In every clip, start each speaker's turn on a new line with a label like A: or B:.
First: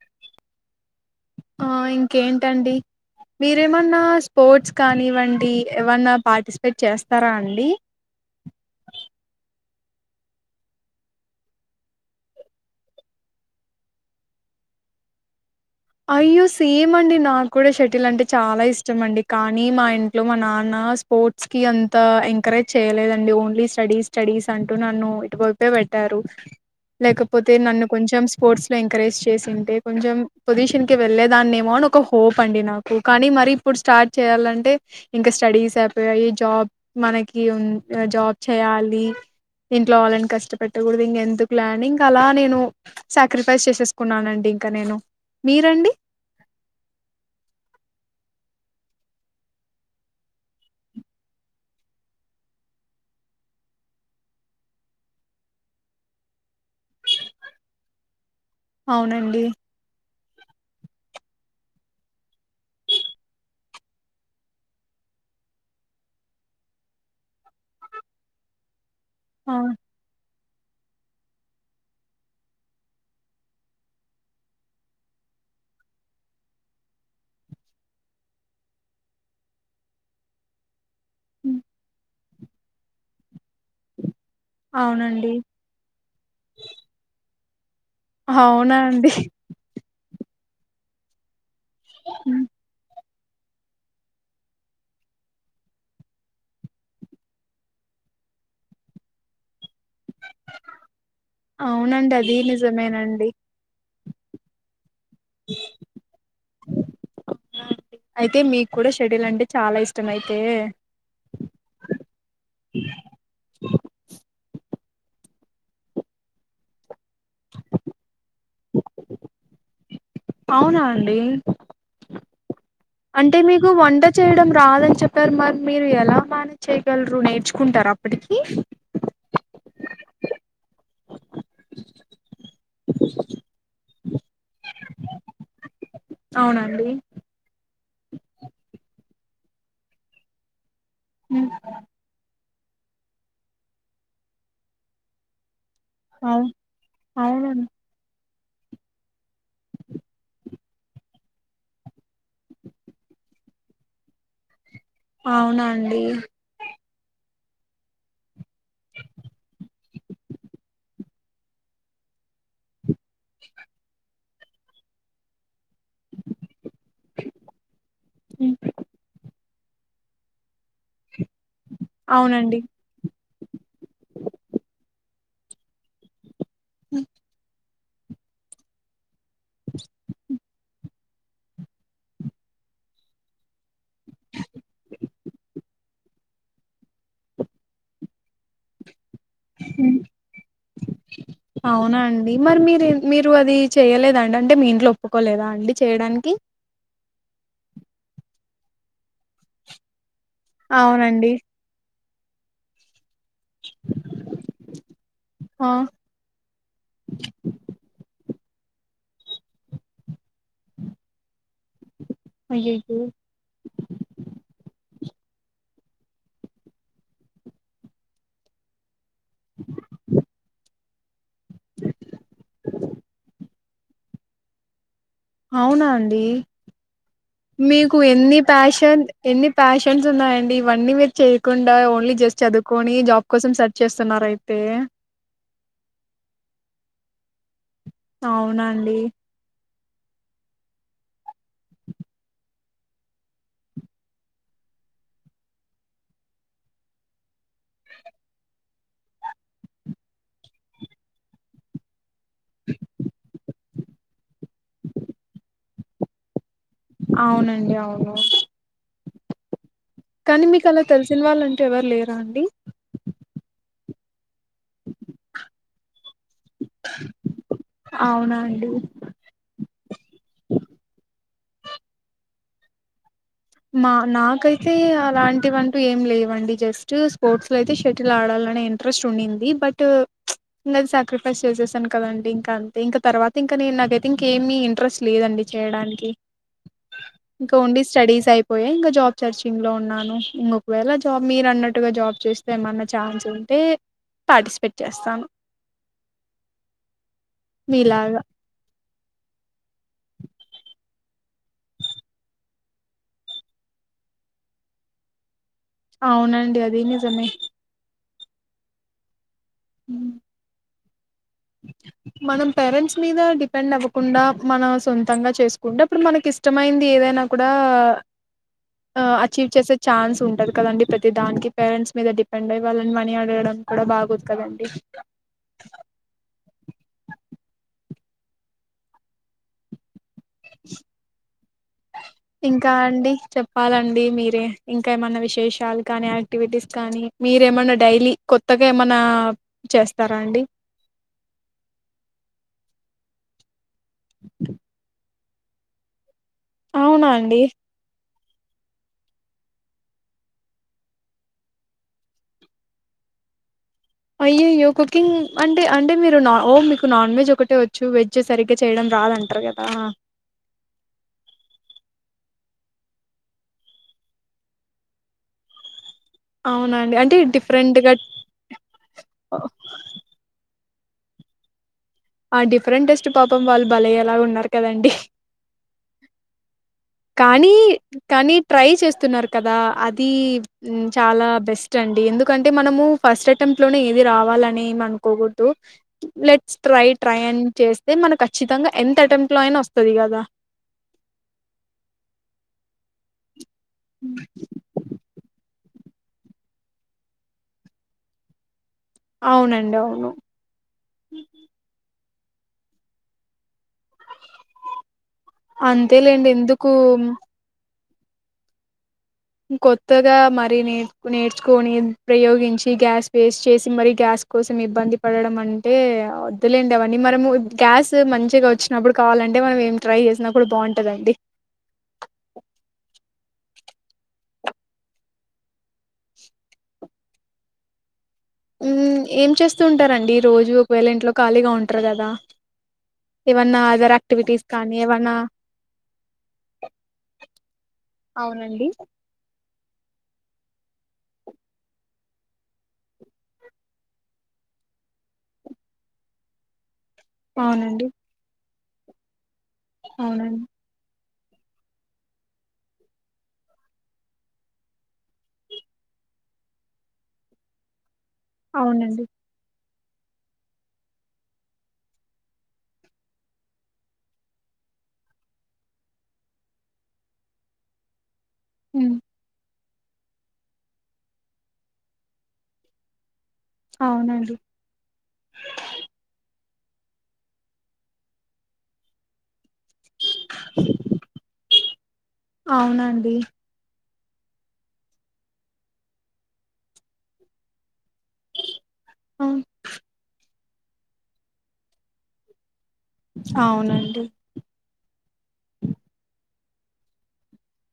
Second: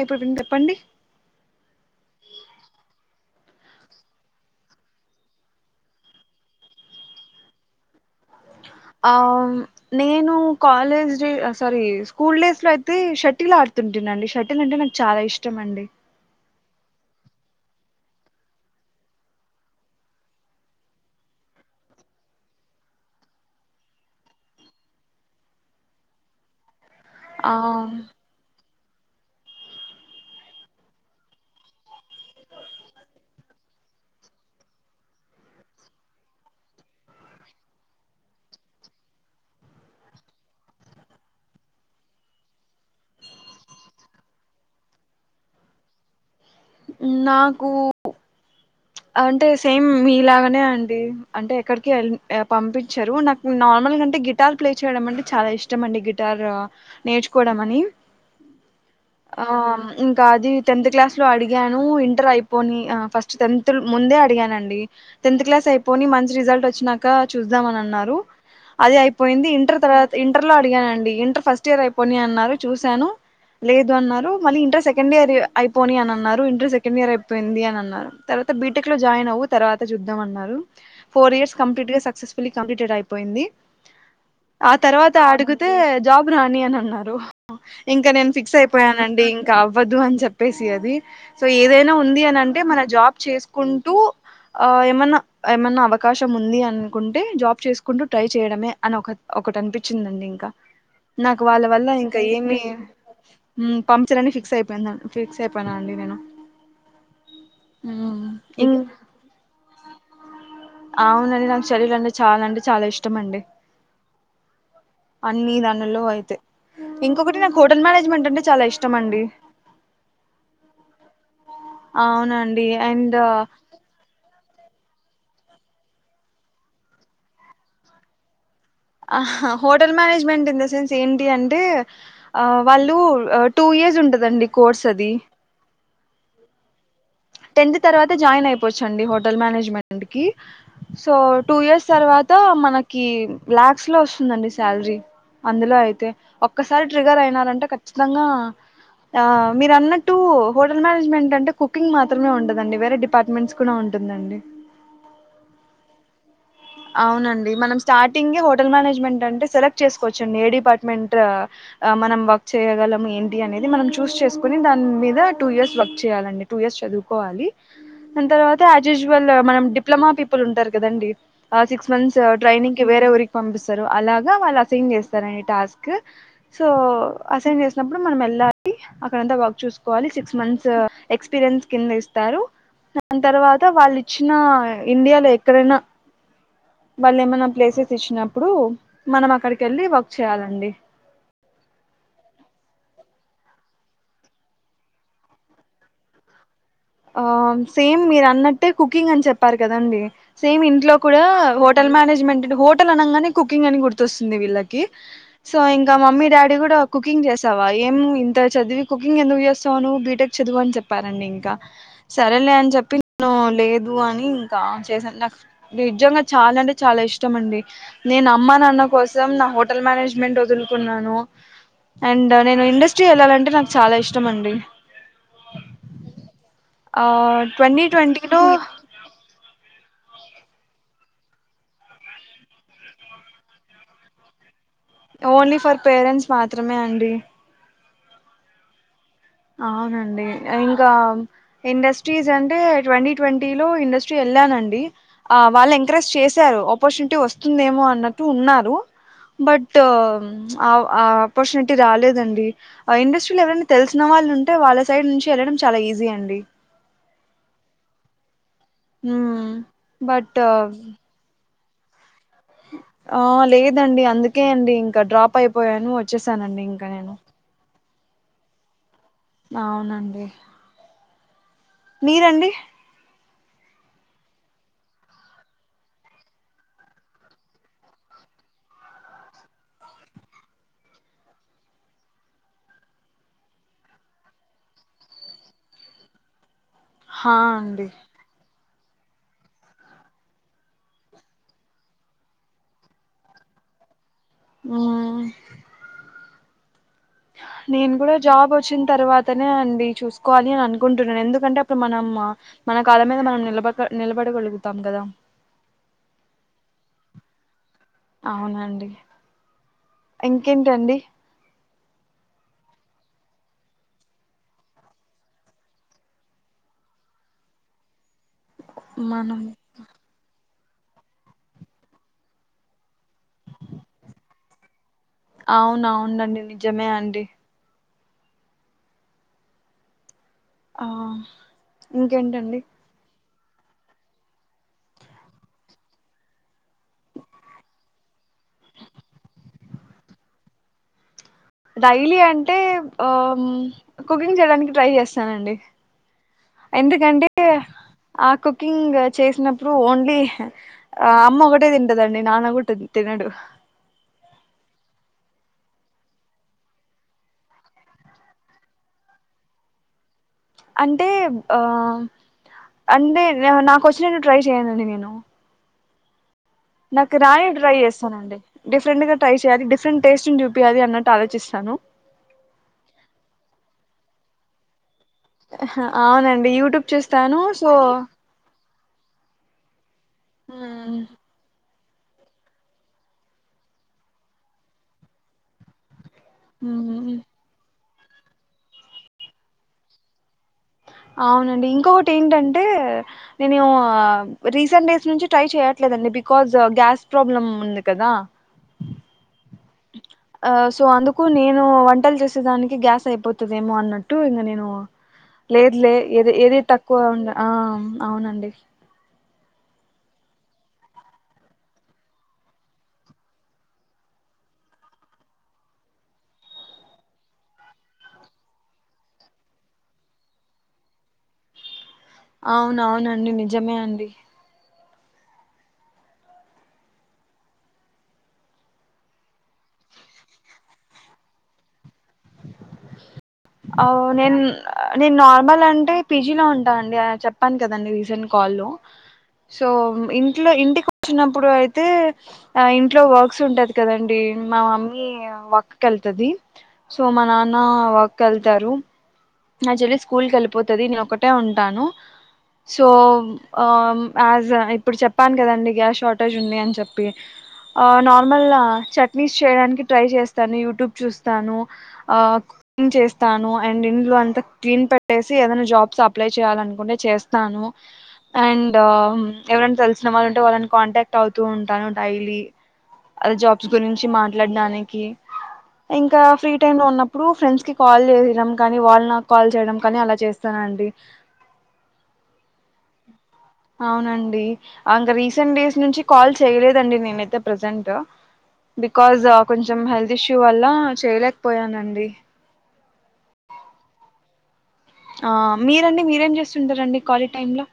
A: ఇప్పుడు విన్ చెప్పండి
B: ఆ ఇంకేంటండి. మీరేమన్నా స్పోర్ట్స్ కానీవండీ ఏవన్నా పార్టిసిపేట్ చేస్తారా అండి.
A: ఆ నేనూ college day sorry school days లో అయితే షటిల్ ఆడుతుంటినండి షటిల్ అంటే నాకు చాలా ఇష్ ష్టమండి.
B: అయ్యో సేమ్ అండి నాకు కూడా షటిల్ అంటే చాలా ఇష్టం అండి. కానీ మా ఇంట్లో మా నాన్నా స్పోర్ట్స్ కీ అంతా ఎంకరేజ్ చేయలేదండి ఓన్లీ స్టడీస్ స్టడీస్ అంటూ నన్నూ ఇటు వైపే పెట్టారు. లేకపోతే
A: ఆ
B: నన్ను కొంచెం స్పోర్ట్స్ ఎంకరేజ్ చేసింటే కొంచెం పొజీషన్కి వెళ్ళేదాన్నేమో అని ఒక హోప్ అండి నాకు. కానీ మరి ఇప్పుడు స్టార్ట్ చేయాలంటే, ఇంకా స్టడీస్ అయిపోయాయి జాబ్ మనకి వుం జాబ్ చేయాలీ. ఇంట్లో వాళ్ళని కష్టపెట్టకూడదు ఇంకెందుకు లే అని ఇంక అలా నేను సాక్రిఫైస్ చేసేసుకున్నానండి ఇంకా నేను. మీరండి.
A: నాకూ అంటే సేమ్ మీలాగనే అండి అంటే ఎక్కడికి ఎల్ ఆ పంపించరు నాకు నార్మల్ అంటే గిటార్ ప్లే చేయడం అంటే చాలా ఇష్టం అండి గిటార్ నేర్చుకోవడం అని
B: అవునండి
A: ఆ ఇం కాదు టెన్త్ క్లాస్లో అడిగాను ఇంటర్ అయిపోని ఆ ఫస్ట్ టెన్త్ ముందే అడిగానండి టెన్త్ క్లాస్ అయిపోని మంచి రిజల్ట్ వచ్చినాక చూద్దామని అన్నారు అదే అయిపోయింది
B: ఆ
A: ఇంటర్ తర్వాత ఇ ఇంటర్ లో అడిగానండి ఇంటర్ ఫస్ట్ ఇయర్ అయిపోని అన్నారు చూశాను లేదు అన్నారు మళ్ళీ ఇంటర్ సెకండ్ ఇయర్ అయిపోని అని అన్నారు ఇంటర్ సెకండ్ ఇయర్ అయిపోయింది అని అన్నారు తర్వాత బీటెక్ లో జాయిన్ అవు తర్వాత చూద్దాం అన్నారు ఫోర్ ఇయర్ కంప్లీట్గా సక్సెస్ ఫుల్లీ కంప్లీటెడ్ అయిపోయింది ఆ తర్వాత
B: అవునండి
A: అడిగితే జాబ్ రాని అని అన్నారు ఓ ఇంకా నేను ఫిక్స్
B: అవునా అండి
A: అయిపోయానండి ఇంకా అవ్వదు అని చెప్ప పసీది సో ఏదైనా ఉంది అని అంటే మన జాబ్ చేసుకుంటూ ఏమన్నా ఏమన్నా అవకాశం ఉంది అనుకుంటే జాబ్ చేసుకుంటూ ట్రై చేయడమే అని ఒక ఒకటి అనిపించి వచ్చిందండి ఇంకా నాకు వాళ్ళ వల్ల
B: అవునండి
A: ఇంకా
B: అది
A: ఏమి
B: నిజమేనండి
A: పంచర్ అని ఫిక్స్ అయిపోయిన ఫిక్స్ అయిపోయినా అండి నేను
B: అయితే
A: ఇం
B: మీకు కూడా షటిల్ అంటే చాలా ఇష్టం అయితే
A: అవునండి నాకు చదువులు అంటే చాలా అంటే చాలా ఇష్టం అండి అన్ని దానిలో అయితే ఇంకొకటి నాకు హోటల్ మేనేజ్మెంట్ అంటే చాలా ఇష్టం అండి
B: అవునా అండి
A: అవునండి అండ్
B: అంటే మీకు వంట చేయడం రాదని చెప్పారు మరి మీరు ఎలా మేనేజ్ చేయగలరు నేర్చుకుంటారా అప్పటికి
A: hotel management in the sense ఏంటి అంటే ఆ వాళ్ళు టూ ఇయర్స్ ఉంటది కదండి కోర్స్ అది
B: అవునండి
A: టెన్త్ తర్వాత జాయిన్ అయిపోచ్చండి హోటల్ మేనేజ్మెంట్ కి సో
B: హ్మ్.
A: టూ ఇయర్స్ తర్వాత మ మాకి లాస్ట్ లో వస్తుందండి సాలరీ అందు అయితే
B: అవు
A: ఒక్కసారి ట్రిగర్ అయినారంటే
B: అవునండి
A: ఖచ్చితంగా ఆ మీరు అన్నట్టు హోటల్ మేనేజ్మెంట్ అంటే కుకింగ్ మాత్ర మాత్రమే ఉండదండి వేరే డిపార్ట్మెంట్స్ కూడా ఉంటుందండి
B: అవునాండి
A: అవునండి మనం స్టార్టింగ్ హోటల్ మేనేజ్మెంట్ అంటే సెలెక్ట్ చేసుకోవచ్చండి ఏ డిపార్ట్మెంట్ మనం వర్క్ చేయ్యగలము ఏంటి అనేది మనం చూస్ చేసుకుని దాని మీద టూ ఇయర్స్ వర్క్ చేయాలండి టూ ఇయర్స్ చదువు కోవాలి దాని
B: హ్మ్.
A: తర్వాత యాజ్ యూజ్వల్ మనం డిప్లొమా పీపుల్ ఉంటారు కదండి. ఆ సిక్స్ మంత్స్
B: అవునండి
A: ట్రైనింగ్ వేరే ఉరి పంపిస్తారు అలాగా వాళ్ళు అసైన్ చేస్తారండి. టాస్క్ సో అసైన్ చేస్ ఏప్పుడు మనం యెళ్ళాలి. అక్కడంత వర్క్ చూసుకోవాలి. సిక్స్ మంత్స్ ఎక్స్పీరియన్స్ కింద ఇస్తారు. దాని తర్వాత వాళ్ళు ఇచ్చిన ఇండియాలో ఎక్కడైనా వాళ్ళు ఏమన్నా ప్లేసెస్ ఇచ్చినప్పుడు మనం అక్కడికి వెళ్ళి వర్క్ చేయాలండి
B: అవునా అండి మరి మీరే మీరు అది చేయ్యలేదా అండి అంటే మీ ఇంట్లో ఒప్పుకోలేదా అండి చేయడానికి
A: ఆం సేమ్ మీరు అన్నట్టే కుకింగ్ అని చెప్పారు కదండి సేమ్ ఇంట్లో కూడా
B: అవునండి
A: హోటల్ మేనేజ్ జిమెంటిడి హోటల్ అనంగానే కుకింగ్ అని గుర్తొస్తుంది వీళ్ళకి సో
B: ఆ!
A: ఇంకా మమ్మీ డాడీ కూడా కుకింగ్ చేసావా ఏం నువ్ ఇంత చదివి కుకింగ్ ఎందుకు చేస్తావు నువ్వు బీ టెక్ చదువు అని చెప్పారండి ఇంకా సరేలే అని చెప్పి
B: అయ్యయ్యో
A: [inaudible] ను లేదు అని ఇంకా చేసాను నాకు నిజంగా చాలా అంటే చాలా ఇష్టం అండి. నేను అమ్మా నాన్న కోసం మొత్తం నా హోటల్ మేనేజ్మెంట్ వదులు ఉన్నాను అండ్ నేను ఇండస్ట్రీ వెళ్ళాలంటే నాకు చాలా ఇష్టం అండి.
B: అవునా అండి.
A: ఆ ట్వంటీ
B: మీకు ఎన్ని
A: ట్వంటీలో
B: ప్యాషన్ ఎన్ని ప్యాషన్ ఎగ్జామ్స్ ఉన్నాయండి. ఇవ్వన్నీ మీరు చేయకుండా ఓన్లీ జస్ట్ చదువుకొని జాబ్ కోసం సర్చ్ చేస్తున్నారా అయితే
A: ఓన్లీ ఫర్ పేరెంట్స్ మాత్రమే అండి.
B: అవునండి
A: అవునండి అ ఇంకా ఇండస్ట్రీస్ అంటే ట్వంటీ ట్వంటీ లో ఇండస్ట్రీ ఎళ్ళానండి ఆ వాళ్ళు ఎంకరేజ్ చేశారు ఆపర్చునిటీ వస్తుందేమో అన్నట్టు ఉన్నారు బట్ ఆవ్ ఆ ఆపర్చునిటీ రాలేదం డి ఆ ఇండస్ట్రీలో ఎవరన్నా తెల్స్ న వాళ్ళున్ టే వాళ్ళ సైడ్ నుంచి ఎళ్ళడం చాలా ఈజీ అండి
B: అవునండి అవును
A: హ్మ్
B: కానీ మీకు అలా తెలిసిన వాళ్ళం టు ఎవరు లేరా అండి
A: ఆ లేదండి అందు కే అండి ఇంక డ్రాప్ అయిపోయాను వచ్చేసానండి ఇంక నేను
B: అవునా అండి
A: అవునండి మీరండి
B: మా నాకైతే అలాంటివంటూ ఏం లేవండి, జస్ట్ స్పోర్ట్స్లో అయితే షటిల్ ఆడాలనే ఇంట్రెస్ట్ ఉండింది బట్ ప్చ్ ఇంగది సాక్రిఫైస్ చేసేసాను కదండి ఇంక అంతే ఇంకా తర్వాత ఇంకా నేను నాకైతే ఇంకేమీ ఇంట్రెస్ట్ లేదండి చేయడానికి.
A: హా
B: ఇంక ఓన్లీ
A: అండి
B: స్టడీస్ అయిపోయాయ్ ఇంగ జాబ్ సర్చింగ్ లో ఉన్నాను. ఇంగొకవేళ జాబ్ మీరు అన్నట్టుగా జాబ్ చేస్తే ఏమన్న ఛాన్స్ ఉంటే పాటిస్పేట్
A: మ్మ్
B: చేస్తాను
A: నేను కూడా
B: మీలాగా
A: జాబ్ వచ్చిన్ తర్వాతనే అండి చూసుకోవాలి అని అనుకుంటున్నాను, ఎందుకంటే అప్పుడు మనం మనకాళ్ల మీద మనం నిలబడితే నిలబడగలుగుతాం కదా.
B: అవునండి అది నిజమే
A: అవునండి
B: హ్మ్.
A: ఇంకేంటండి
B: మనం పేరెంట్స్ మీద డిపెండ్ అవ్వకుండా మనం సొంతంగా చేసుకుంటే అప్పుడు మనకి ఇష్టమైంది ఏదైనా కూడా ఆ
A: మనం
B: అచీవ్ చేసే ఛాన్స్ ఉంటది కదండి ప్రతి దానికీ పేరెంట్స్ మీద డిపెండ్ అయ్యి వాళ్ళని మనీ అడగడం కూడా బాగోదు కదండి
A: అవునా ఉండండెళ్ళి జమే అండి ఆ ఇంకేంటండి
B: ప్పాలండి మీరే ఇంకా ఏమైన్నా విశేషాలు కానీ యాక్టివిటీస్ కానీ మీరేమైన్నా డైలీ కొత్తగా ఏమనా చేస్తారా అండి
A: డైలీ అంటే ఆ కుకింగ్ చేయడానికి ట్రై చేస్తాను తానండి
B: అవునా
A: ఎందుకంటే
B: అండి
A: ఆ కుకింగ్ చేసినప్పుడు ఓన్లీ ఆ అమ్మ ఒకటే తింటదండి నాన్న ఒకటి తినడు
B: అయ్యయ్యో కుకింగ్ అంటే అంటే మీరు నా ఓ మీకు నాన్ వెజ్ ఒకటే వచ్చు వెజ్ సరిగ్గా చేయడం రాదంటారు కదా
A: అంటే ఆ అంటే అ నాకు వచ్చినట్టు ట్రై చేయనండి నేను
B: అవునండి అంటే
A: నాకు రాయని ట్రై
B: డిఫరెంట్ గా
A: చేస్తానండి డిఫరెంట్ గా ట్రై చేయాలి డిఫరెంట్ టేస్టును చూ పి అది అన్నట్టు ఆలోచిస్తాను
B: ఆ డిఫరెంట్ టెస్ట్ పాపం వాళ్ళు బలయ్యేలా ఉన్నారు కదండి
A: ఆహా అవునండి యూట్యూబ్ చూస్తాను
B: కానీ
A: సో
B: కానీ ట్రై చేస్ న్నారు కదా అ ది చాలా బెస్ట్ అండి ఎందుకంటే మనము ఫస్ట్ అటెంప్ట్ లోనే ఏది రావాలని అనుకోకూడదు లెట్స్ ట్రై ట్రై అని చేస్ అదే మనకు ఖచ్చితంగా ఎంత అటెంప్ లో అయినా వస్తది కదా
A: అవునండి ఇంకొకటి ఏంటంటే నేను రీసెంట్ డేస్ నుంచి ట్రై చెయ ట్లేదండి బికాజ్ గ్యాస్ ప్రాబ్లం ఉంది కదా
B: అవునండి. అవును.
A: ఆ సో అందుకు నేను వంటలు చే దానికి గ్యాస్ అయిపోతది దేమో అన్నట్టు ఇంక నేను లేదు లే
B: అంతేలేండి.
A: ఏద ఏది
B: ఎందుకు
A: తక్కువ ఉండ ఆ అవునండి
B: కొత్తగా మర నేర్చ నేర్చుకొని ప్రయోగించి గ్యాస్ వేస్ట్ చేసి మరి గ్యాస్ కోసం ఇబ్బంది పడడం అంటే, వద్దలేండి అవన్నీ మనము గ్యాస్ మంచిగా వచ్చినప్పుడు కావాలంటే మనం ఏమి ట్రై చేసినా కూడా బాగుంటుందండి.
A: అవున అవునండి నిజమే అండి
B: ఉ ఏం చేస్తూ ఉంటారండి రోజు, ఒకవేళ ఇంట్లో ఖాళీగా ఉంటారు కదా ఏవన్నా
A: ఆ
B: అదర్
A: నేను
B: యాక్టివిటీస్ కానీ ఏవన్నా
A: నేను నార్మల్ అంటే పీజీలో ఉంటాను అండి చెప్పాను కదండి రీసెంట్ కాల్
B: అవునండి
A: సో ఇంట్లో ఇంటికి వచ్చినప్పుడు అయితే ఇంట్లో వర్క్స్ ఉంటది కదండి మా మమ్మీ వర్క్కి వెళ్తుది సో మా నాన్న
B: అవునండి
A: వర్క వెళ్తారు నా చెల్లి స్కూల్ క
B: అవునండి
A: వెళ్ళిపోతుది నేను ఒక తే ఉంటాను సొ ఆ ఇప్పుడు చెప్పాను కదా అండి గ్యాస్ ఆటో ఉన్నాయని చెప్పి మల్ల
B: అవునండి
A: చట్నీస్ చేయడానికి ట్రై చేస్తాను యూట్యూబ్ చూస్తాను కుకింగ్ చేస్తాను అండ్ ఇంట్రెస్ట్ అంత క్లీన్ పెట్టేసి ఏదైనా జాబ్స్ అప్లై చేయాలనుకుంటే చేస్తాను. అండ్
B: మ్మ్
A: ఎవరని తెలిసిన వాళ్ళు ఉంటే వాళ్ళని కాంటాక్ట్ అవుతూ ఉంటాను డైలీ అది జాబ్స్ గురించి
B: అవునండి
A: మాట్లాడడానికి ఇంకా ఫ్రీ టై లో ఉన్నప్పుడు ఫ్రెండ్స్ కి కాల్ చేయడం కా నీ వాళ్లు నాకు కాల్ చేయడం కానీ అలా చేస్తానండి
B: అవునండి
A: అవునండి ఇంక రీసెంట్ డేస్ నుంచి కాల్ చేయలేదండి నేనైతే ప్రజెంట్ బికాస్
B: ఆ
A: కొంచెం హెల్దీ ఇస్ ఇ వల్ల చేయలేకపోయానండి
B: అవునండి
A: ఆ మీరండి మీరేం చేస్తు చూంటారండి కాలేజ్ టైమ్ ల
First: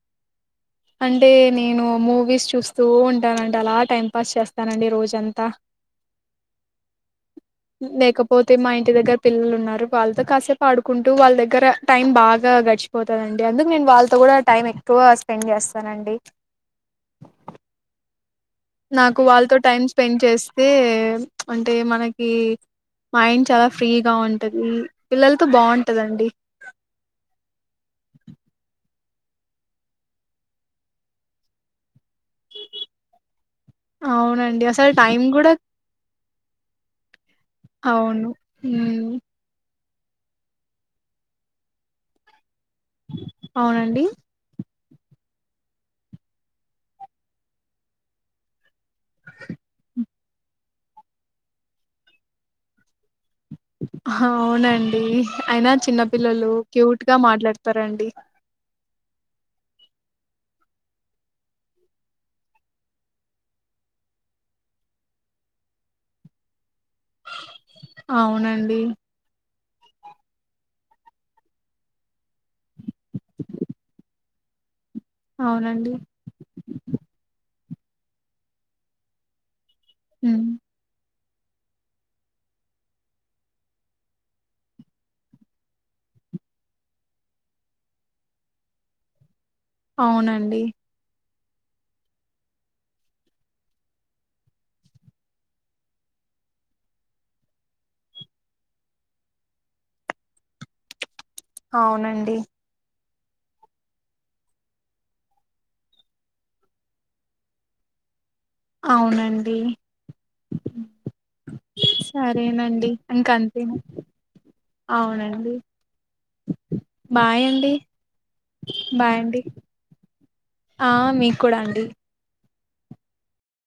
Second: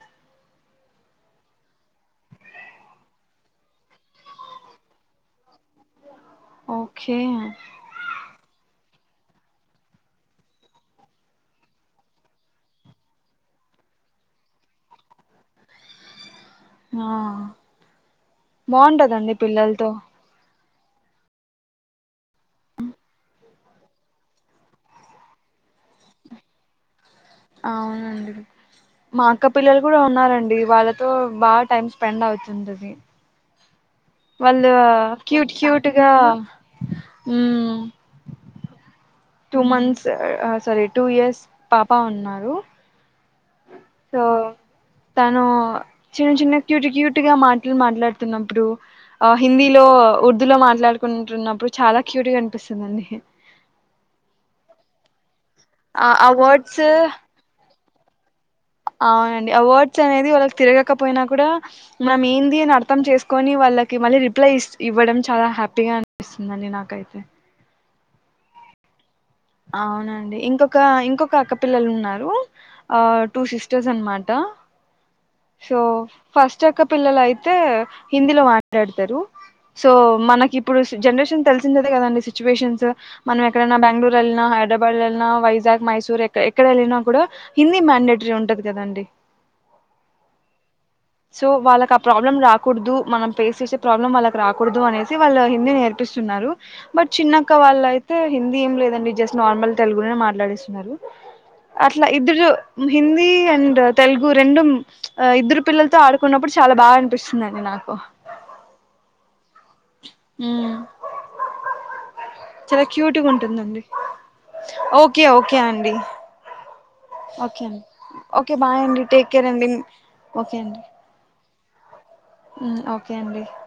B: అంటే నేను మూవీస్ చూస్తూ ఉంటానండి అలా టైం పాస్ చేస్తానండి రోజంతా
A: ఓకే
B: లేకపోతే మా ఇంటి దగ్గర పిల్లలు ఉన్నారు వాళ్ళతో కాసేపు ఆడుకుంటూ వాళ్ళ దగ్గర టైం బాగా గడిచిపోతుందిండి అందుకు నేను వాళ్ళతో కూడా టైం ఎక్కువ స్పెండ్ చేస్తానండి
A: ఆం
B: నాకు వాళ్ళతో టైమ్ స్పెండ్ చేస్త అయితే అంటే మనకి మైండ్ చాలా ఫ్రీగా ఉంటుది పిల్లలతో బాగుంటందండి
A: అవునండి మా అక్క పిల్లలు కూడా ఉన్నారంండి వాళ్ళతో బాగా టైమ్ ఫ్రెండ్ అవుతుంటది వాళ్ళ
B: అవునండి అసలు టైం కూడా
A: క్యూట్ క్యూట్గా
B: అవును ఉం
A: two months sorry two years పాప ఉన్నారు
B: అవునండి
A: సో తను చిన్న చిన్న క్యూట్ క్యూట్ గా మాటలు మాట్లాడుతున్నప్పుడు ఆ హిందీలో ఉర్ హిందీ లో మాట్లాడుకుంటున్నప్పుడు చాలా క్యూట్ గనిపిస్తుందండి
B: హ అవునండి అయినా చిన్న
A: ఆ ఆ
B: పిల్లలు
A: వర్డ్స్
B: క్యూట్ గా మాట్లాడత స్తరండి
A: ఆ అండి అవర్డ్స్ అనేది వాళ్ళకి తిరగకపోయినా కూడా మనం ఏంది అని అర్థం చేసుకొని వాళ్ళకి మళ్ళీ రిప్లై ఇస్ ఇవ్వడం చాలా హ్యాపీగా అనిపిస్తుందిండి నాకైతే
B: అవునండి
A: అవునండి ఇంకొక ఇంకొక అక్కపిల్లలున్నారు ఆ టూ సిస్టర్స్ అనమాట సో
B: అవునండి
A: ఫస్ట్ అక్క పిల్లలైతే హిందీలో మాట్లాడతారు సో
B: ఉమ్
A: మనకి ఇప్పుడు జనరేషన్ తెలిసిందే కదండి సిచ్యువేషన్స్ మన ఎక్కడై బంగళూ వెళ్ళిన హైదరాబాద్ వెళ్నా వైజాగ్ మైసూర్ ఎక్కడ వెళ్ళినా కూడా హిందీ మ్యాండేటరీ ఉంటది కదాండి
B: అవునండి
A: సో వాళ్ళకి ఆ ప్రాబ్లమ్ రాకూడదు మనం ఫేస్ చేసే ప్రాబ్లం వాళ్ళకి రాకూడదు అనేసి వాళ్ళ హిందీ నేర్పిస్తున్నారు బట్ చిన్నక్క వాళ్ళయితే హిందీ ఏం లేదండి జస్ట్ నార్మల్ తెలుగులో మాట్లాడేస్తున్నారు అట్లా
B: అవునండి
A: ఇద్దరు హిందీ అండ్ తెలుగు రెండు మ్ ఆ ఇద్దరు పిల్లలతో ఆడుకున్నప్పుడు చాలా బాగా అనిపిస్తుందండి నాకు
B: అవునండి
A: మ్మ్ చాలా
B: సరేనండి
A: క్యూట్గా
B: ఇంక అంతే
A: ఉంటుందండి ఓకే
B: అవునండి
A: ఓకే అండి,
B: బాయ్
A: ఓకే
B: అండి
A: అం ఓకే బై అండి టేక్ కేర్ అండి ఓకే అండి
B: ఆ మీకు కూడా అండి
A: మ్మ్ ఓకే అండి